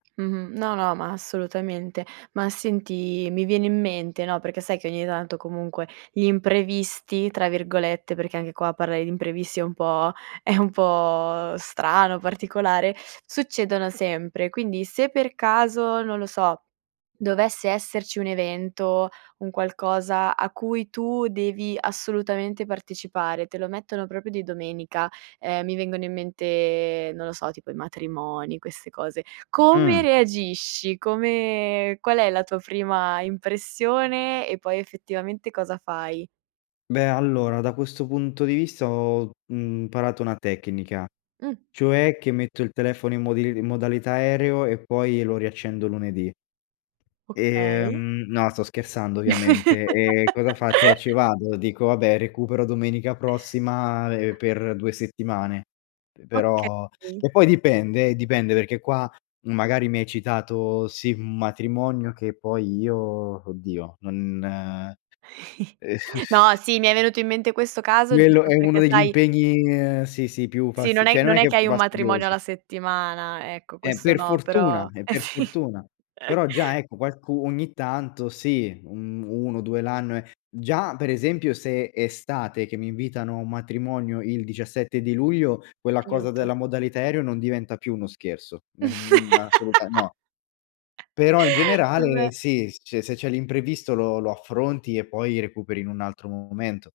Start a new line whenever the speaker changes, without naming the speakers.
Mh-mh. No, no, ma assolutamente. Ma senti, mi viene in mente, no, perché sai che ogni tanto comunque gli imprevisti, tra virgolette -perché anche qua parlare di imprevisti è un po' è un po' strano, particolare succedono sempre. Quindi, se per caso, non lo so, dovesse esserci un evento, un qualcosa a cui tu devi assolutamente partecipare, te lo mettono proprio di domenica. Ehm, mi vengono in mente, non lo so, tipo i matrimoni, queste cose.
Mh.
Come reagisci? Come qual è la tua prima impressione e poi, effettivamente, cosa fai?
Beh, allora, da questo punto di vista, ho, mhmm, parato una tecnica,
Mh.
cioè che metto il telefono in modil in modalità aereo e poi lo riaccendo lunedì. E,
Okay.
mhmm, no, sto scherzando ovviamente. Ehm, cosa faccio? Eh, ci vado, dico: "Vabbè, recupero domenica prossima, ehm, per 2 settimane"; pe però
Okay.
e poi dipende, eh, dipende perché qua, magari, mi hai citato, sì, un matrimonio, che poi io, oddio, non ehm
No, sì, mi è venuto in mente questo caso
Quello
giusto
è uno
perché
degli
sai
impegni ehm, sì, sì più
Sì, non
fasti
è
cioè, non
non
è
è
che
che
più
hai un matrimonio
fastidiosi.
alla settimana, ecco,
Eh,
questo
per
no,
fortuna,
però
e
eh
per
sì.
fortuna. Però già, ecco, qualcu ogni tanto, sì, mhmm, 1-2 l'anno, è già, per esempio, se è estate che mi invitano a un matrimonio il 17 di luglio, quella cosa
Aiuto.
della modalità aereo non diventa più uno scherzo. Ehm, n assoluta no. Però, in generale,
Vabbè.
sì. Se c se c'è l'imprevisto lo lo affronti e poi recuperi in un altro momento.